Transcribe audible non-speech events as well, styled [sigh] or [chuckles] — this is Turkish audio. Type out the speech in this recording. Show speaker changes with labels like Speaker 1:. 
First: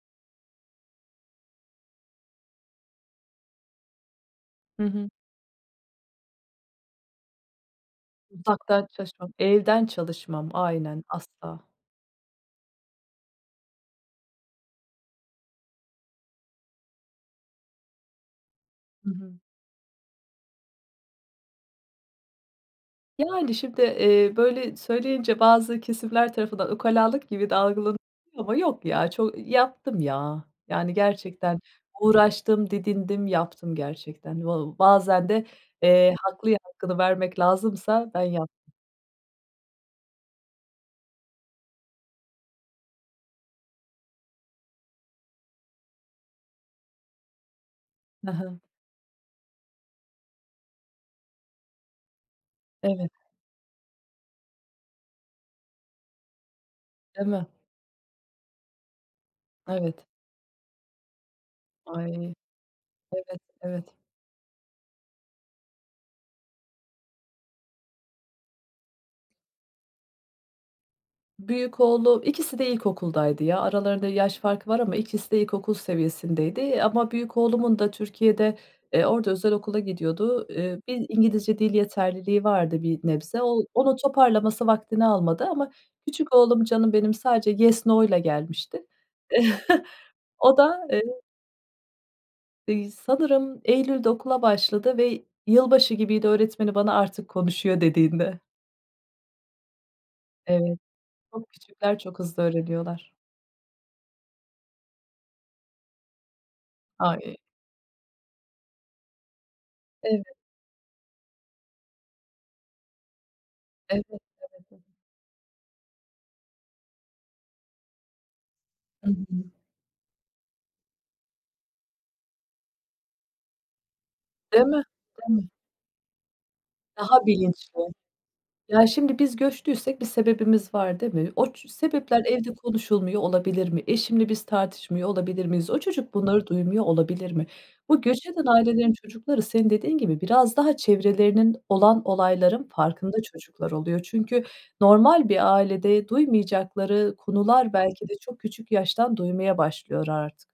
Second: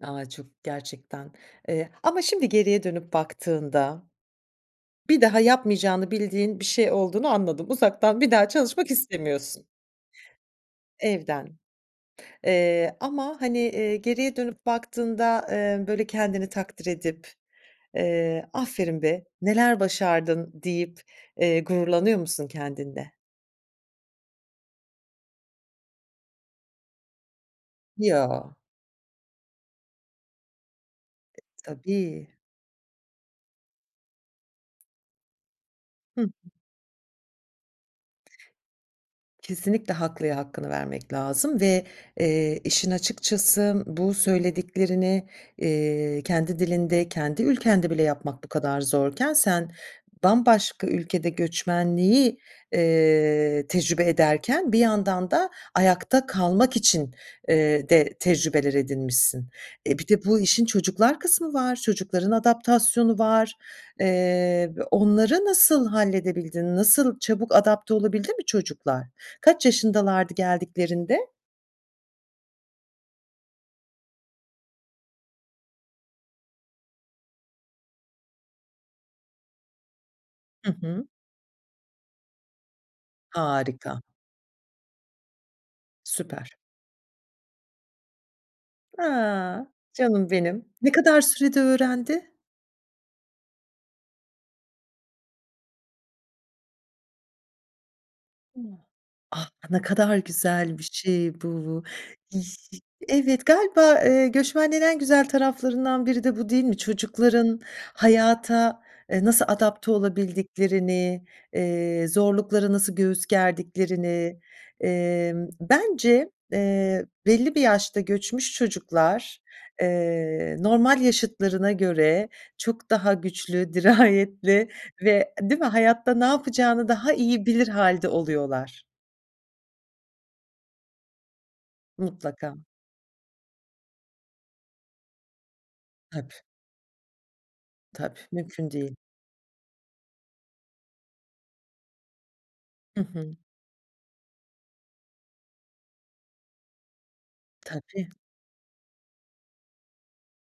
Speaker 1: A, çok, gerçekten, eee, ama şimdi geriye dönüp baktığında
Speaker 2: Hı hı.
Speaker 1: bir daha yapmayacağını bildiğin bir şey olduğunu anladım. Uzaktan bir daha
Speaker 2: Uzaktan
Speaker 1: çalışmak
Speaker 2: çalışmam,
Speaker 1: istemiyorsun.
Speaker 2: evden çalışmam. Aynen,
Speaker 1: Evden.
Speaker 2: asla.
Speaker 1: Eee, ama hani, eee, geriye dönüp baktığında, eee, böyle kendini takdir edip, eee, "Aferin
Speaker 2: Hı
Speaker 1: be,
Speaker 2: hı.
Speaker 1: neler başardın." deyip, eee, gururlanıyor musun kendinle?
Speaker 2: Yani, şimdi, eee, böyle söyleyince bazı kesimler tarafından ukalalık gibi de algılanıyor
Speaker 1: Yo.
Speaker 2: ama yok ya. Ço ııı, yaptım, ya. Yani, gerçekten
Speaker 1: Tabii.
Speaker 2: uğraştım, didindim, yaptım. Gerçekten va ııı, bazen de, eee,
Speaker 1: Hı hı.
Speaker 2: haklıya hakkını vermek lazımsa ben yaptım.
Speaker 1: Kesinlikle, haklıya hakkını vermek lazım ve, eee, işin açıkçası bu söylediklerini, eee, kendi dilinde, kendi ülkende bile
Speaker 2: Hı
Speaker 1: yapmak bu
Speaker 2: hı.
Speaker 1: kadar zorken, sen bambaşka ülkede göçmenliği,
Speaker 2: Evet.
Speaker 1: eee, tecrübe ederken bir yandan da ayakta kalmak için
Speaker 2: Değil mi?
Speaker 1: eee, de tecrübeler edinmişsin. E,
Speaker 2: Evet.
Speaker 1: bir de bu işin çocuklar kısmı var. Çocukların
Speaker 2: Ay,
Speaker 1: adaptasyonu
Speaker 2: Evet,
Speaker 1: var.
Speaker 2: evet.
Speaker 1: Eee, b onları nasıl halledebildin? Nasıl, çabuk adapte olabildi mi çocuklar? Kaç yaşındalardı geldiklerinde?
Speaker 2: Büyük oğlum, ikisi de ilkokuldaydı ya. Aralarında yaş farkı var ama ikisi de ilkokul seviyesindeydi. Ama büyük oğlumun da Türkiye'de, eee, orada özel okula gidiyordu.
Speaker 1: Hı
Speaker 2: Eee,
Speaker 1: hı.
Speaker 2: bir İngilizce dil yeterliliği vardı bir nebze. O onun
Speaker 1: Harika.
Speaker 2: toparlaması vaktini almadı ama küçük
Speaker 1: Süper.
Speaker 2: oğlum, canım benim, sadece yes, no'yla gelmişti.
Speaker 1: A!
Speaker 2: [chuckles]
Speaker 1: Canım
Speaker 2: O
Speaker 1: benim.
Speaker 2: da,
Speaker 1: Ne
Speaker 2: eee
Speaker 1: kadar sürede öğrendi?
Speaker 2: İii, sanırım Eylül'de okula başladı ve yılbaşı gibiydi, öğretmeni bana artık konuşuyor dediğinde.
Speaker 1: Ah, ne kadar güzel
Speaker 2: Evet,
Speaker 1: bir şey
Speaker 2: çok
Speaker 1: bu.
Speaker 2: küçükler çok
Speaker 1: Yi
Speaker 2: hızlı
Speaker 1: ş
Speaker 2: öğreniyorlar.
Speaker 1: Evet, galiba, eee, göçmenliğin en güzel taraflarından biri de bu, değil mi?
Speaker 2: Ay.
Speaker 1: Çocukların hayata, e, nasıl adapte
Speaker 2: Evet.
Speaker 1: olabildiklerini, eee, zorluklara nasıl göğüs
Speaker 2: Elbette
Speaker 1: gerdiklerini,
Speaker 2: [unintelligible]
Speaker 1: emm, bence, eee, belli bir yaşta göçmüş
Speaker 2: Hı
Speaker 1: çocuklar,
Speaker 2: hı.
Speaker 1: eee, normal yaşıtlarına göre çok daha güçlü,
Speaker 2: Değil
Speaker 1: dirayetli
Speaker 2: mi,
Speaker 1: ve
Speaker 2: değil mi?
Speaker 1: değil mi, hayatta ne yapacağını daha
Speaker 2: Daha
Speaker 1: iyi bilir
Speaker 2: bilinçli.
Speaker 1: hâlde oluyorlar.
Speaker 2: Ya, şimdi biz göçtüysek bir sebebimiz var, değil mi? O ç sebepler evde
Speaker 1: Mutlaka.
Speaker 2: konuşulmuyor olabilir mi? Eşimle biz tartışmıyor olabilir miyiz? O çocuk
Speaker 1: Tabii.
Speaker 2: bunları duymuyor olabilir mi? Bu
Speaker 1: Tabii,
Speaker 2: göç eden
Speaker 1: mümkün
Speaker 2: ailelerin
Speaker 1: değil.
Speaker 2: çocukları, senin dediğin gibi, biraz daha çevrelerinin, olan olayların
Speaker 1: Hı
Speaker 2: farkında
Speaker 1: hı.
Speaker 2: çocuklar oluyor. Çünkü normal bir ailede duymayacakları konuları belki
Speaker 1: Tabii.
Speaker 2: de çok küçük yaştan duymaya başlıyor artık.